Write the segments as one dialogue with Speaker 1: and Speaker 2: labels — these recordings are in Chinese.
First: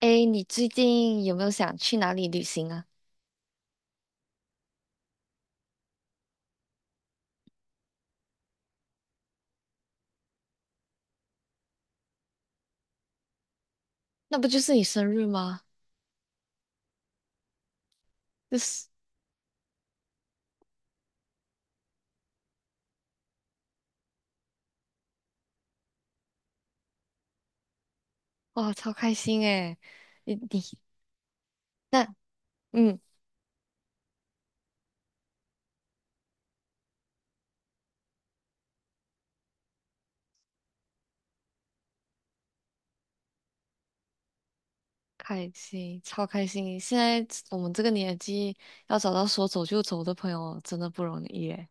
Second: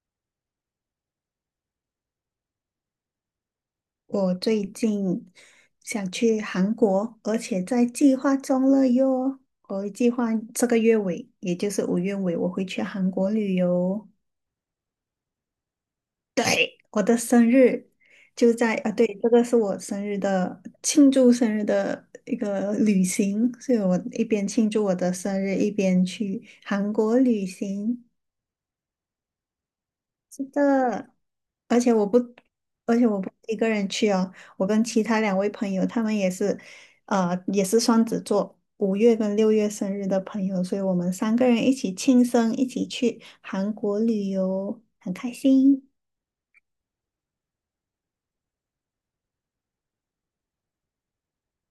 Speaker 1: 哎，你最近有没有想去哪里旅行啊？
Speaker 2: 我最近想去韩国，而且在计划中了哟。我计划这个月尾，也就是5月尾，我会去韩国旅游。
Speaker 1: 那不就是你生日吗？
Speaker 2: 对，我的生日就
Speaker 1: 就
Speaker 2: 在
Speaker 1: 是
Speaker 2: 啊，对，这个是我生日的庆祝生日的一个旅行，所以我一边庆祝我的生日，一边去韩国旅行。
Speaker 1: 哇，超开心哎！你
Speaker 2: 是
Speaker 1: 你
Speaker 2: 的，而且
Speaker 1: 那，
Speaker 2: 我不，
Speaker 1: 嗯，
Speaker 2: 而且我不是一个人去哦，我跟其他2位朋友，他们也是，也是双子座，5月跟6月生日的朋友，所以我们三个人一起庆生，一起去韩国旅游，很开
Speaker 1: 开
Speaker 2: 心。
Speaker 1: 心，超开心！现在我们这个年纪要找到说走就走的朋友真的不容易哎。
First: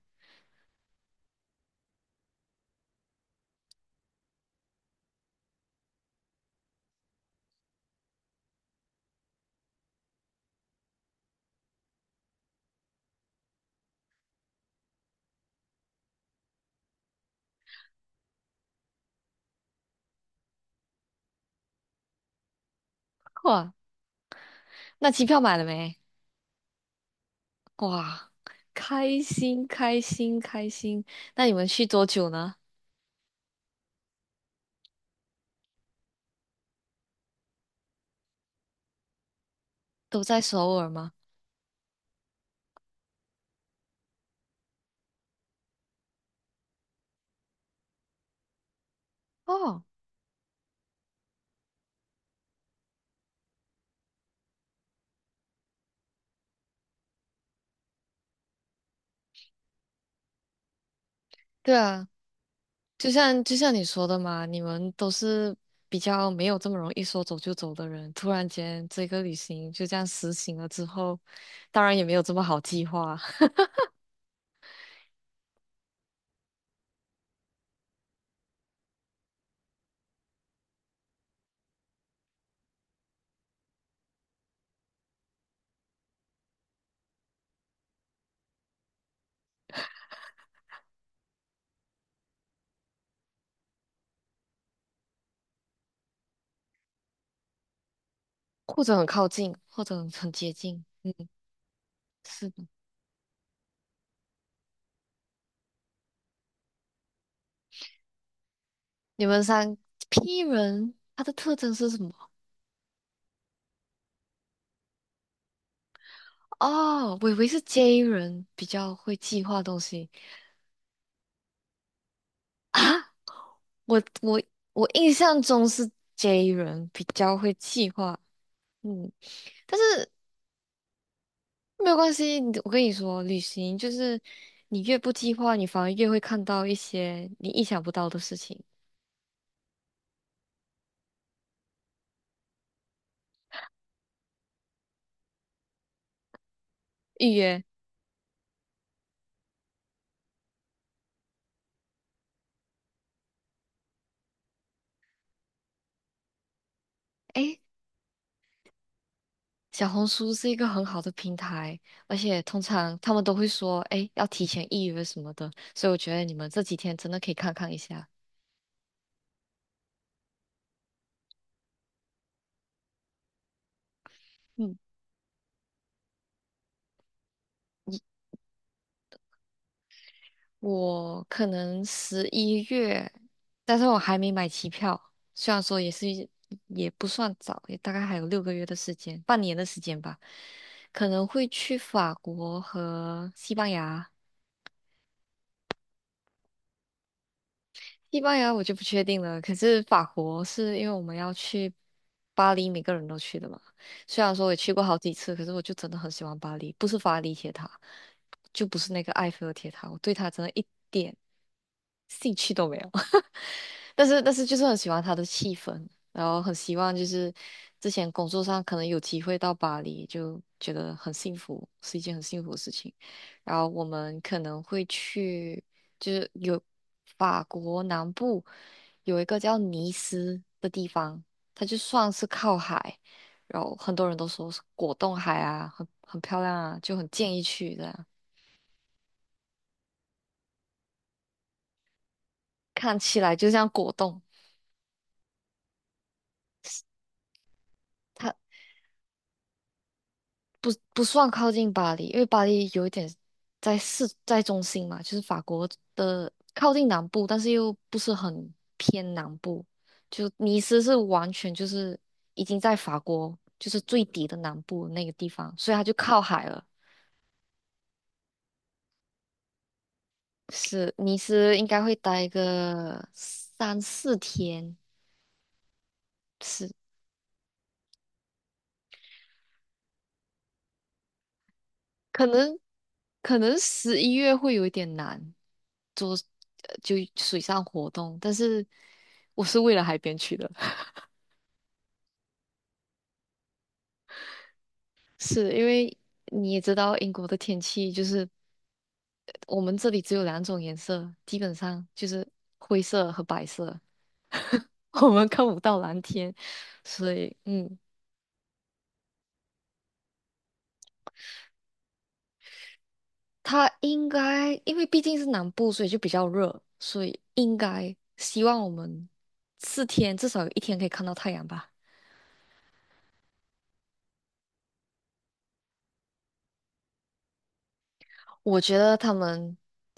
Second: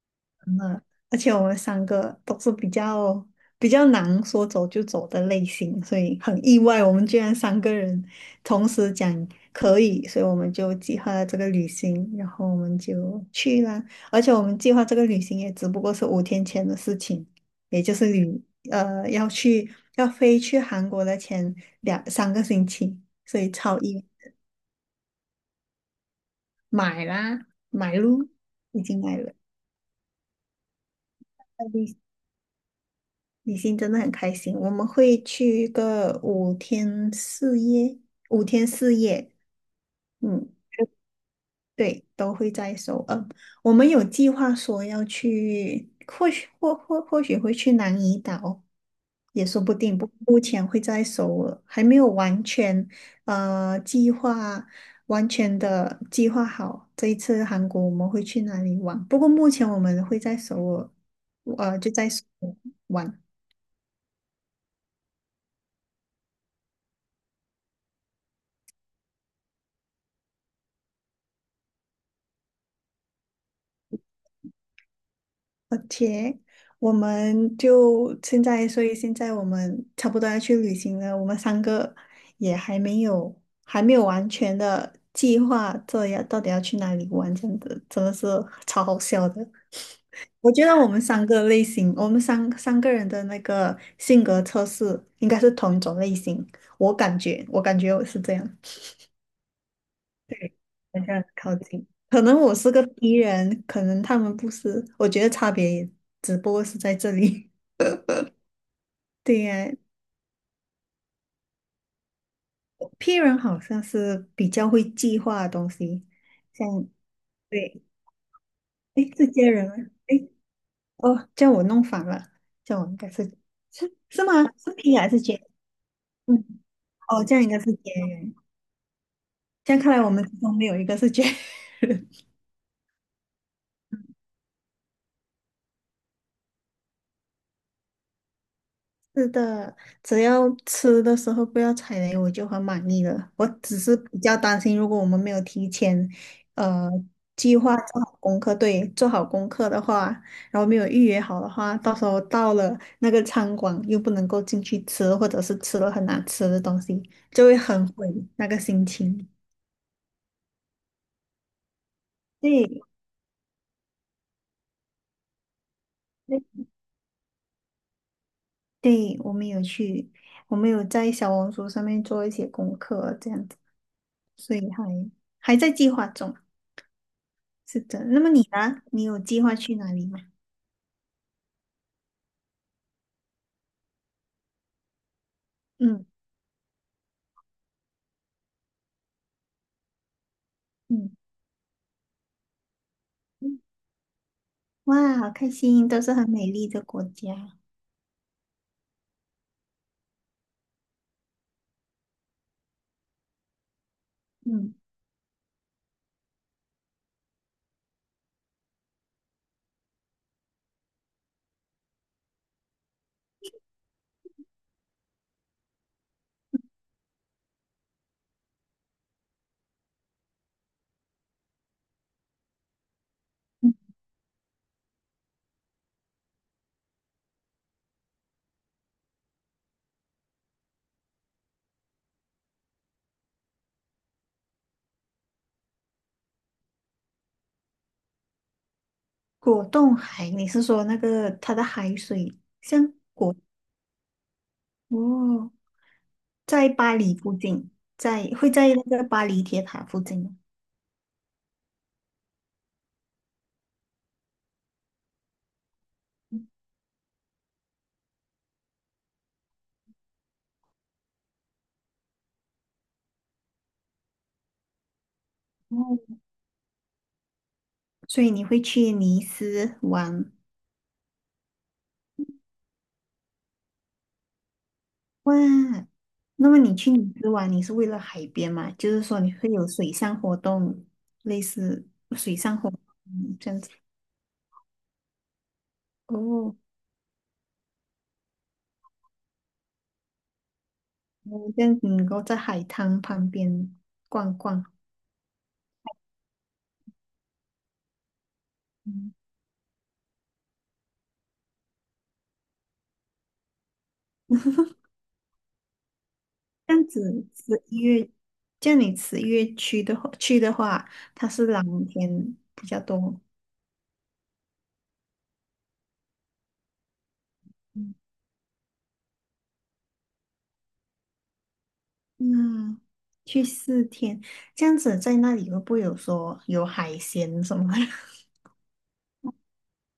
Speaker 2: 而且我们三个都是比较难说走就走的类型，所以很意外，我们居然三个人同时讲可以，所以我们就计划了这个旅行，然后我们就去啦。而且我们计划这个旅行也只不过是5天前的事情，也就是旅呃要去要飞去韩国的前2、3个星期，所以
Speaker 1: 哇，那机票买了没？
Speaker 2: 买啦，买咯，
Speaker 1: 哇，
Speaker 2: 已经买
Speaker 1: 开
Speaker 2: 了。
Speaker 1: 心开心开心！那你们去多久呢？
Speaker 2: 李欣真的很开心，我们会去一个五天四夜，五天四夜，
Speaker 1: 都在
Speaker 2: 嗯，
Speaker 1: 首尔吗？
Speaker 2: 对，都会在首尔。我们有计划说要去，或许会去南怡岛，也说不
Speaker 1: 哦，
Speaker 2: 定。不，目前会在首尔，还没有呃计划，完全的计划好这一次韩国我们会去哪里玩。不过目前我们会在首尔，
Speaker 1: 对
Speaker 2: 就
Speaker 1: 啊，
Speaker 2: 在首尔
Speaker 1: 就
Speaker 2: 玩。
Speaker 1: 像就像你说的嘛，你们都是比较没有这么容易说走就走的人，突然间这个旅行就这样实行了之后，当然也没有这么好计划，
Speaker 2: OK，我们就现在，所以现在我们差不多要去旅行了。我们三个也还没有完全的计划，这要到底要去哪里玩，这样子真的是超好笑的。我觉得我们三个类型，我们三个人的那个性格测试应该是同一种类型，我感觉我是这样，
Speaker 1: 或者很靠近，或者很接近。
Speaker 2: 好像靠近。可能
Speaker 1: 是
Speaker 2: 我
Speaker 1: 的，
Speaker 2: 是个敌人，可能他们不是，我觉得差别也只不过是在这里。
Speaker 1: 你们
Speaker 2: 对呀，
Speaker 1: 三 P 人，他的特征是什么？
Speaker 2: P 人好像是比较会计划的东西，像
Speaker 1: 哦，我以为是
Speaker 2: 对，
Speaker 1: J 人比较
Speaker 2: 诶，
Speaker 1: 会
Speaker 2: 是
Speaker 1: 计
Speaker 2: 接
Speaker 1: 划
Speaker 2: 人吗？
Speaker 1: 东西
Speaker 2: 诶，哦，叫我弄反了，叫
Speaker 1: 啊，
Speaker 2: 我应该是是
Speaker 1: 我
Speaker 2: 是吗？
Speaker 1: 我
Speaker 2: 是
Speaker 1: 我
Speaker 2: P 还
Speaker 1: 印
Speaker 2: 是
Speaker 1: 象
Speaker 2: J？
Speaker 1: 中是
Speaker 2: 嗯，
Speaker 1: J 人比
Speaker 2: 哦，这
Speaker 1: 较
Speaker 2: 样应
Speaker 1: 会
Speaker 2: 该是
Speaker 1: 计
Speaker 2: J
Speaker 1: 划，
Speaker 2: 人。
Speaker 1: 嗯。
Speaker 2: 这
Speaker 1: 但
Speaker 2: 样看来我
Speaker 1: 是
Speaker 2: 们之中没有一个是 J
Speaker 1: 没有
Speaker 2: 人。
Speaker 1: 关系，我跟你说，旅行就是你越不计划，你反而越会看到一些你意想不到的事情。
Speaker 2: 是的，只要吃的时候不要踩雷，我就很满意了。我只是比较担心，如果我们没有提前，呃，
Speaker 1: 预
Speaker 2: 计
Speaker 1: 约，
Speaker 2: 划做好功课，对，做好功课的话，然后没有预约好的话，到时候到了那个餐馆又不能够进去吃，或者是吃了很难吃的东西，就会
Speaker 1: 诶，
Speaker 2: 很毁那个心情。
Speaker 1: 小红书是一个很好的平台，而且通
Speaker 2: 对，
Speaker 1: 常他们都会说，诶，要提前预约什么的，所以我觉得你
Speaker 2: 对，
Speaker 1: 们这几天真的可以看看一下。
Speaker 2: 对，我们有在小红书上面做一些功课，这样子，所以
Speaker 1: 嗯。
Speaker 2: 还在计划中。是的，那么你呢？你有计划去哪里吗？
Speaker 1: 我可能十一月，但是我还没买机票。虽然说
Speaker 2: 嗯
Speaker 1: 也不算早，也大概还有6个月的时间，半年的时间吧。可
Speaker 2: 嗯，
Speaker 1: 能会去法国和西
Speaker 2: 嗯
Speaker 1: 班牙。
Speaker 2: 哇，好开心，都是很美丽的国家。
Speaker 1: 西班牙我就不确定了，可是法国是因为我们要去巴黎，每个人都去的嘛。虽然说我也去
Speaker 2: 嗯
Speaker 1: 过好几次，可是我就真的很喜欢巴黎，不是法里铁塔，就不是那个埃菲尔铁塔，我对它真的一点兴趣都没有。但是就是很喜欢它的气氛，然后很希望就是之前工作上可能有机会到巴黎，就觉得很幸福，是一件很幸福的事情。然后
Speaker 2: 嗯，
Speaker 1: 我们可能会去，就是有法国南部有一个叫尼斯的地方，它就算是靠海，然后很多人都说是果冻海啊，很漂亮啊，就很建议去的，
Speaker 2: 果冻海，你是说那个它的海水像
Speaker 1: 看起来就像果冻。
Speaker 2: 哦，在巴黎附近，在
Speaker 1: 它。
Speaker 2: 会在那个巴黎铁塔附近吗？
Speaker 1: 不算靠近巴黎，因为巴黎有一点在中心嘛，就是法国的
Speaker 2: 嗯
Speaker 1: 靠近南部，但是又不是很偏南部。就尼斯是完全就是已经在法国就是最底的南部那个地方，所以它就
Speaker 2: 哦，
Speaker 1: 靠海了。
Speaker 2: 所以你会去尼斯玩？
Speaker 1: 是尼斯应该会待个3、4天，
Speaker 2: 哇？那么
Speaker 1: 是
Speaker 2: 你去尼斯玩，你是为了海边嘛？就是说你会有水上活动，类似
Speaker 1: 可
Speaker 2: 水上
Speaker 1: 能
Speaker 2: 活动
Speaker 1: 可
Speaker 2: 这
Speaker 1: 能
Speaker 2: 样子
Speaker 1: 十一月会有一点难做，
Speaker 2: 哦。
Speaker 1: 就水上活动，但是我是为了海边去的。
Speaker 2: 嗯这样子能够在海滩旁边逛逛。
Speaker 1: 是因为你也知道英国的天气就是
Speaker 2: 嗯，
Speaker 1: 我们这里只有两种颜色，基本上就是灰色和白色，我们看不到蓝天，
Speaker 2: 这样
Speaker 1: 所
Speaker 2: 子
Speaker 1: 以
Speaker 2: 十一月，这样你十一月去的话，它是蓝天比较多。
Speaker 1: 它应该因为毕竟是南部，所以就比较热，所以应
Speaker 2: 嗯
Speaker 1: 该希望我们四天至少有一天可以看到太阳吧。
Speaker 2: 那去4天，这样子在那里会不会有说有海鲜什么的？
Speaker 1: 我觉得他们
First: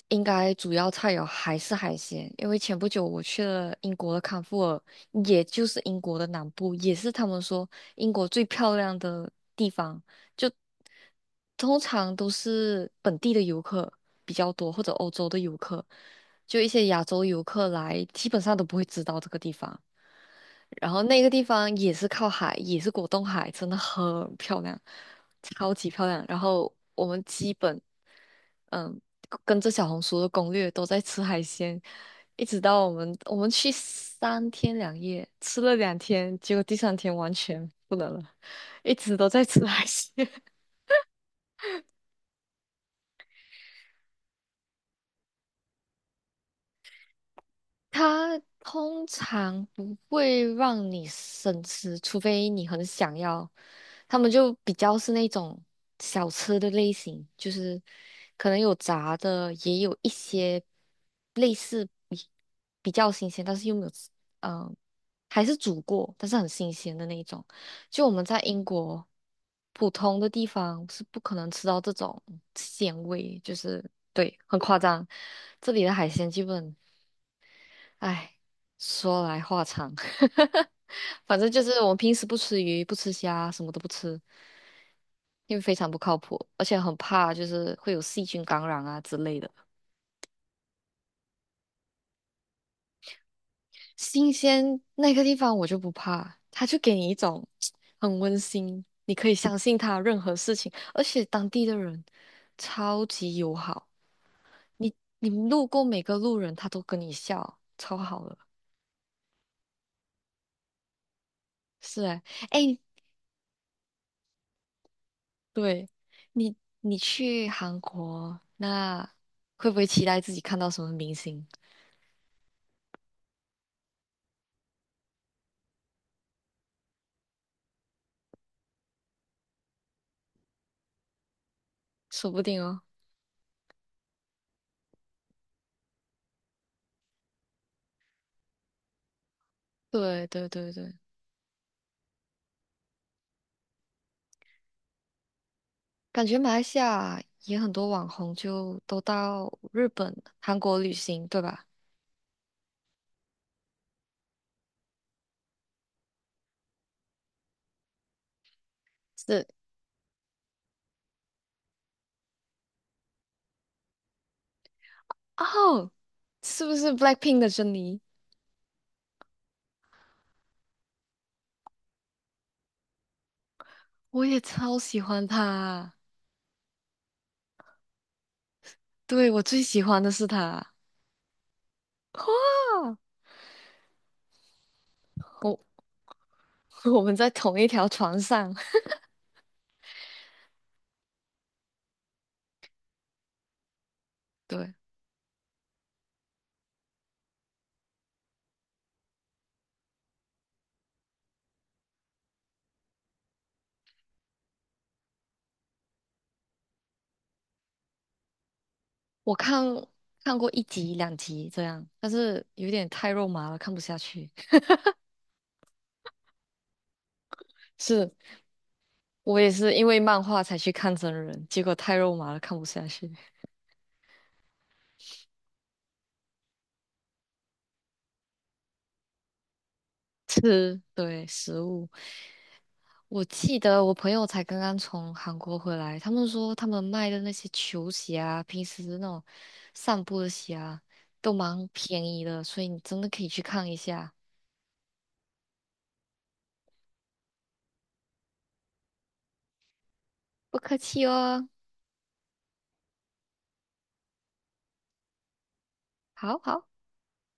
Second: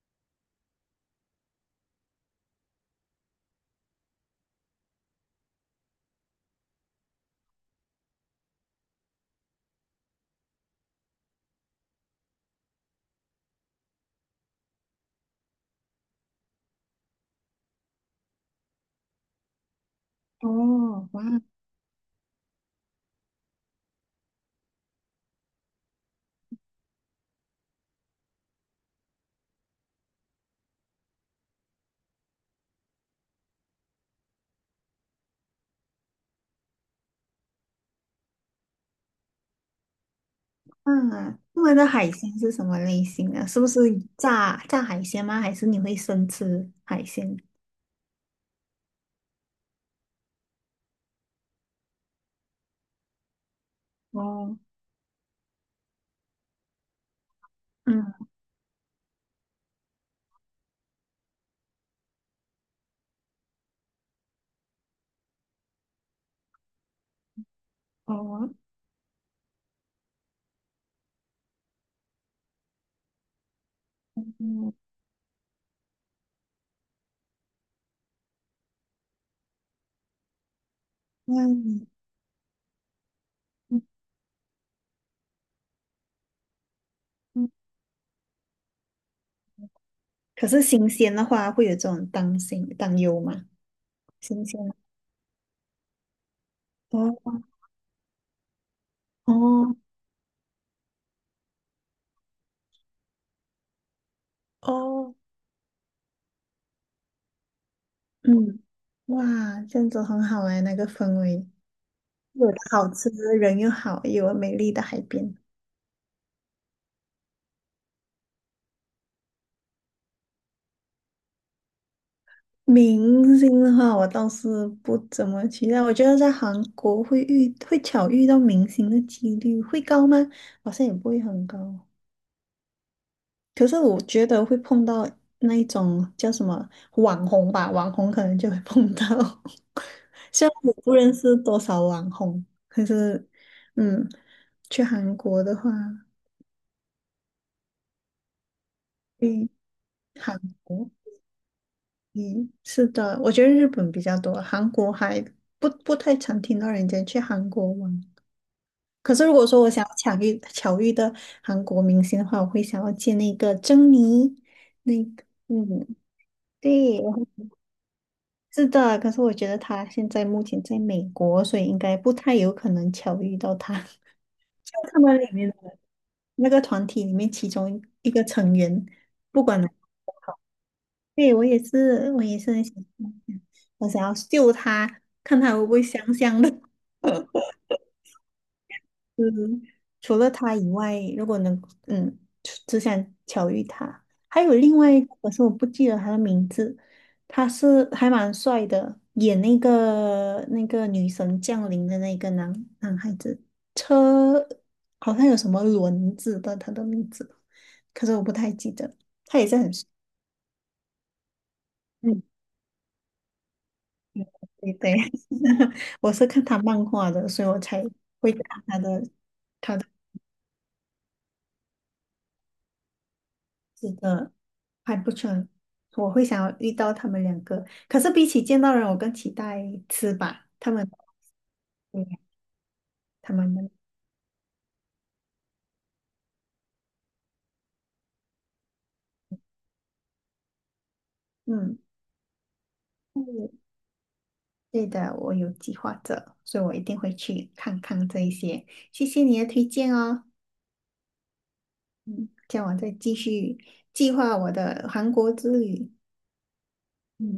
Speaker 1: 应该主要菜肴还是海鲜，因为前不久我去了英国的康沃尔，也就是英国的南部，也是他们说英国最漂亮的地方，就通常都是本地的游客比较多，或者欧洲的游客，就一些亚洲游客来，基本上都不会知道这个地方。然后
Speaker 2: 哦，
Speaker 1: 那
Speaker 2: 哇，
Speaker 1: 个地方也是靠海，也是果冻海，真的很漂亮，超级漂亮。然后我们基本。嗯，跟着小红书的攻略都在吃海鲜，一直到我们去3天2夜，吃了2天，结果第三天完全不能了，一直都在吃海鲜。
Speaker 2: 嗯，他们的海鲜是什么类型啊？是不是炸海鲜吗？还是你会生吃海鲜？
Speaker 1: 它通常不会让你生吃，除非你很想要。他们就
Speaker 2: 哦，
Speaker 1: 比较是那种小吃的类型，就是
Speaker 2: 嗯，
Speaker 1: 可能有炸的，也有一些类似比较新鲜，但是又没有吃，嗯、还是煮过，但是很新鲜的那一种。就我们在
Speaker 2: 哦，
Speaker 1: 英国普通的地方是不可能吃到这种鲜味，就是对，很
Speaker 2: 嗯，
Speaker 1: 夸张。这里的海鲜基本。哎，说来话长，反
Speaker 2: 那
Speaker 1: 正就是
Speaker 2: 你。
Speaker 1: 我们平时不吃鱼、不吃虾，什么都不吃，因为非常不靠谱，而且很怕就是会有细菌感染啊之类的。
Speaker 2: 可是新鲜的话，会有这种担心担忧吗？
Speaker 1: 新
Speaker 2: 新鲜的
Speaker 1: 鲜那个地方我就不怕，它就给你一
Speaker 2: 哦
Speaker 1: 种很温馨，你可以相
Speaker 2: 哦
Speaker 1: 信他任何事情，而且当地的人超级友好，你
Speaker 2: 哦，
Speaker 1: 你路过每个路人他都跟你笑，超好的。
Speaker 2: 嗯，哇，这样子很好哎，那个氛围，
Speaker 1: 是哎，
Speaker 2: 有的
Speaker 1: 哎，
Speaker 2: 好吃，人又好，又有美丽的海边。
Speaker 1: 对，你去韩国，那会不会期待自己看到什么明星？
Speaker 2: 明星的话，我倒是不怎么期待。我觉得在韩国会巧遇到明星的几率会高吗？好像也不会很高。
Speaker 1: 说不定哦。
Speaker 2: 可是我觉得会碰到那一种叫什么网红吧，网红可能就会碰到。
Speaker 1: 对对
Speaker 2: 虽然
Speaker 1: 对
Speaker 2: 我
Speaker 1: 对，
Speaker 2: 不认识多少网红，可是，嗯，去韩国的话，
Speaker 1: 感觉马来西亚也很多网红就都
Speaker 2: 嗯，
Speaker 1: 到日本、
Speaker 2: 韩
Speaker 1: 韩国
Speaker 2: 国，
Speaker 1: 旅行，对吧？
Speaker 2: 嗯，是的，我觉得日本比较多，韩国还不太常听到人家去韩国玩。可是如果
Speaker 1: 是，
Speaker 2: 说我想要巧遇的韩国明星的话，我会想要见那个珍妮，那个，嗯，
Speaker 1: 哦，是不是
Speaker 2: 对，然后。
Speaker 1: BLACKPINK 的珍妮？
Speaker 2: 是的，可是我觉得他现在目前在美国，所以应该不太有可能巧遇到他。
Speaker 1: 我也
Speaker 2: 就
Speaker 1: 超喜
Speaker 2: 他们
Speaker 1: 欢
Speaker 2: 里面的
Speaker 1: 她，
Speaker 2: 那个团体里面，其中一个成员，
Speaker 1: 对，我
Speaker 2: 不管
Speaker 1: 最
Speaker 2: 哪个
Speaker 1: 喜欢的
Speaker 2: 都
Speaker 1: 是
Speaker 2: 好。
Speaker 1: 她。
Speaker 2: 对，我也是很想，
Speaker 1: 哇，
Speaker 2: 嗯我想要救他，看他
Speaker 1: 我
Speaker 2: 会不会香香的。
Speaker 1: 我们在 同一条船上。
Speaker 2: 嗯，除了他以外，如果能，嗯，只想巧遇他，还有
Speaker 1: 对，
Speaker 2: 另外一个，可是我不记得他的名字，他是还蛮帅的，演那个女神降临的那个男孩子，车好像有什么轮子的，他的名字，可是我不太记得，
Speaker 1: 我
Speaker 2: 他也是
Speaker 1: 看
Speaker 2: 很帅，
Speaker 1: 看过一集两集这样，但
Speaker 2: 嗯，
Speaker 1: 是有点太肉麻了，看不下去。
Speaker 2: 对对，我是看他漫画的，所以我才
Speaker 1: 是，
Speaker 2: 会看他的，
Speaker 1: 我也是
Speaker 2: 他
Speaker 1: 因
Speaker 2: 的。
Speaker 1: 为漫画才去看真人，结果太肉麻了，看不下去。
Speaker 2: 是的，还不错。我会想要遇到他们两个，可是比起见到人，我更期待吃吧。他
Speaker 1: 吃，
Speaker 2: 们，
Speaker 1: 对，食物。
Speaker 2: 对
Speaker 1: 我
Speaker 2: 他们
Speaker 1: 记
Speaker 2: 的
Speaker 1: 得我朋友才刚刚从韩国回来，他们说他们卖的那些球鞋啊，平时那种散步的鞋啊，都蛮
Speaker 2: 嗯，
Speaker 1: 便宜的，所以你真的可以去
Speaker 2: 嗯
Speaker 1: 看一下。
Speaker 2: 对的，我有计划着，所以我一定会去看看这一些。谢谢你的推荐哦，
Speaker 1: 不客气哦，
Speaker 2: 叫我再继续计划我的韩国之旅。
Speaker 1: 好好。
Speaker 2: 嗯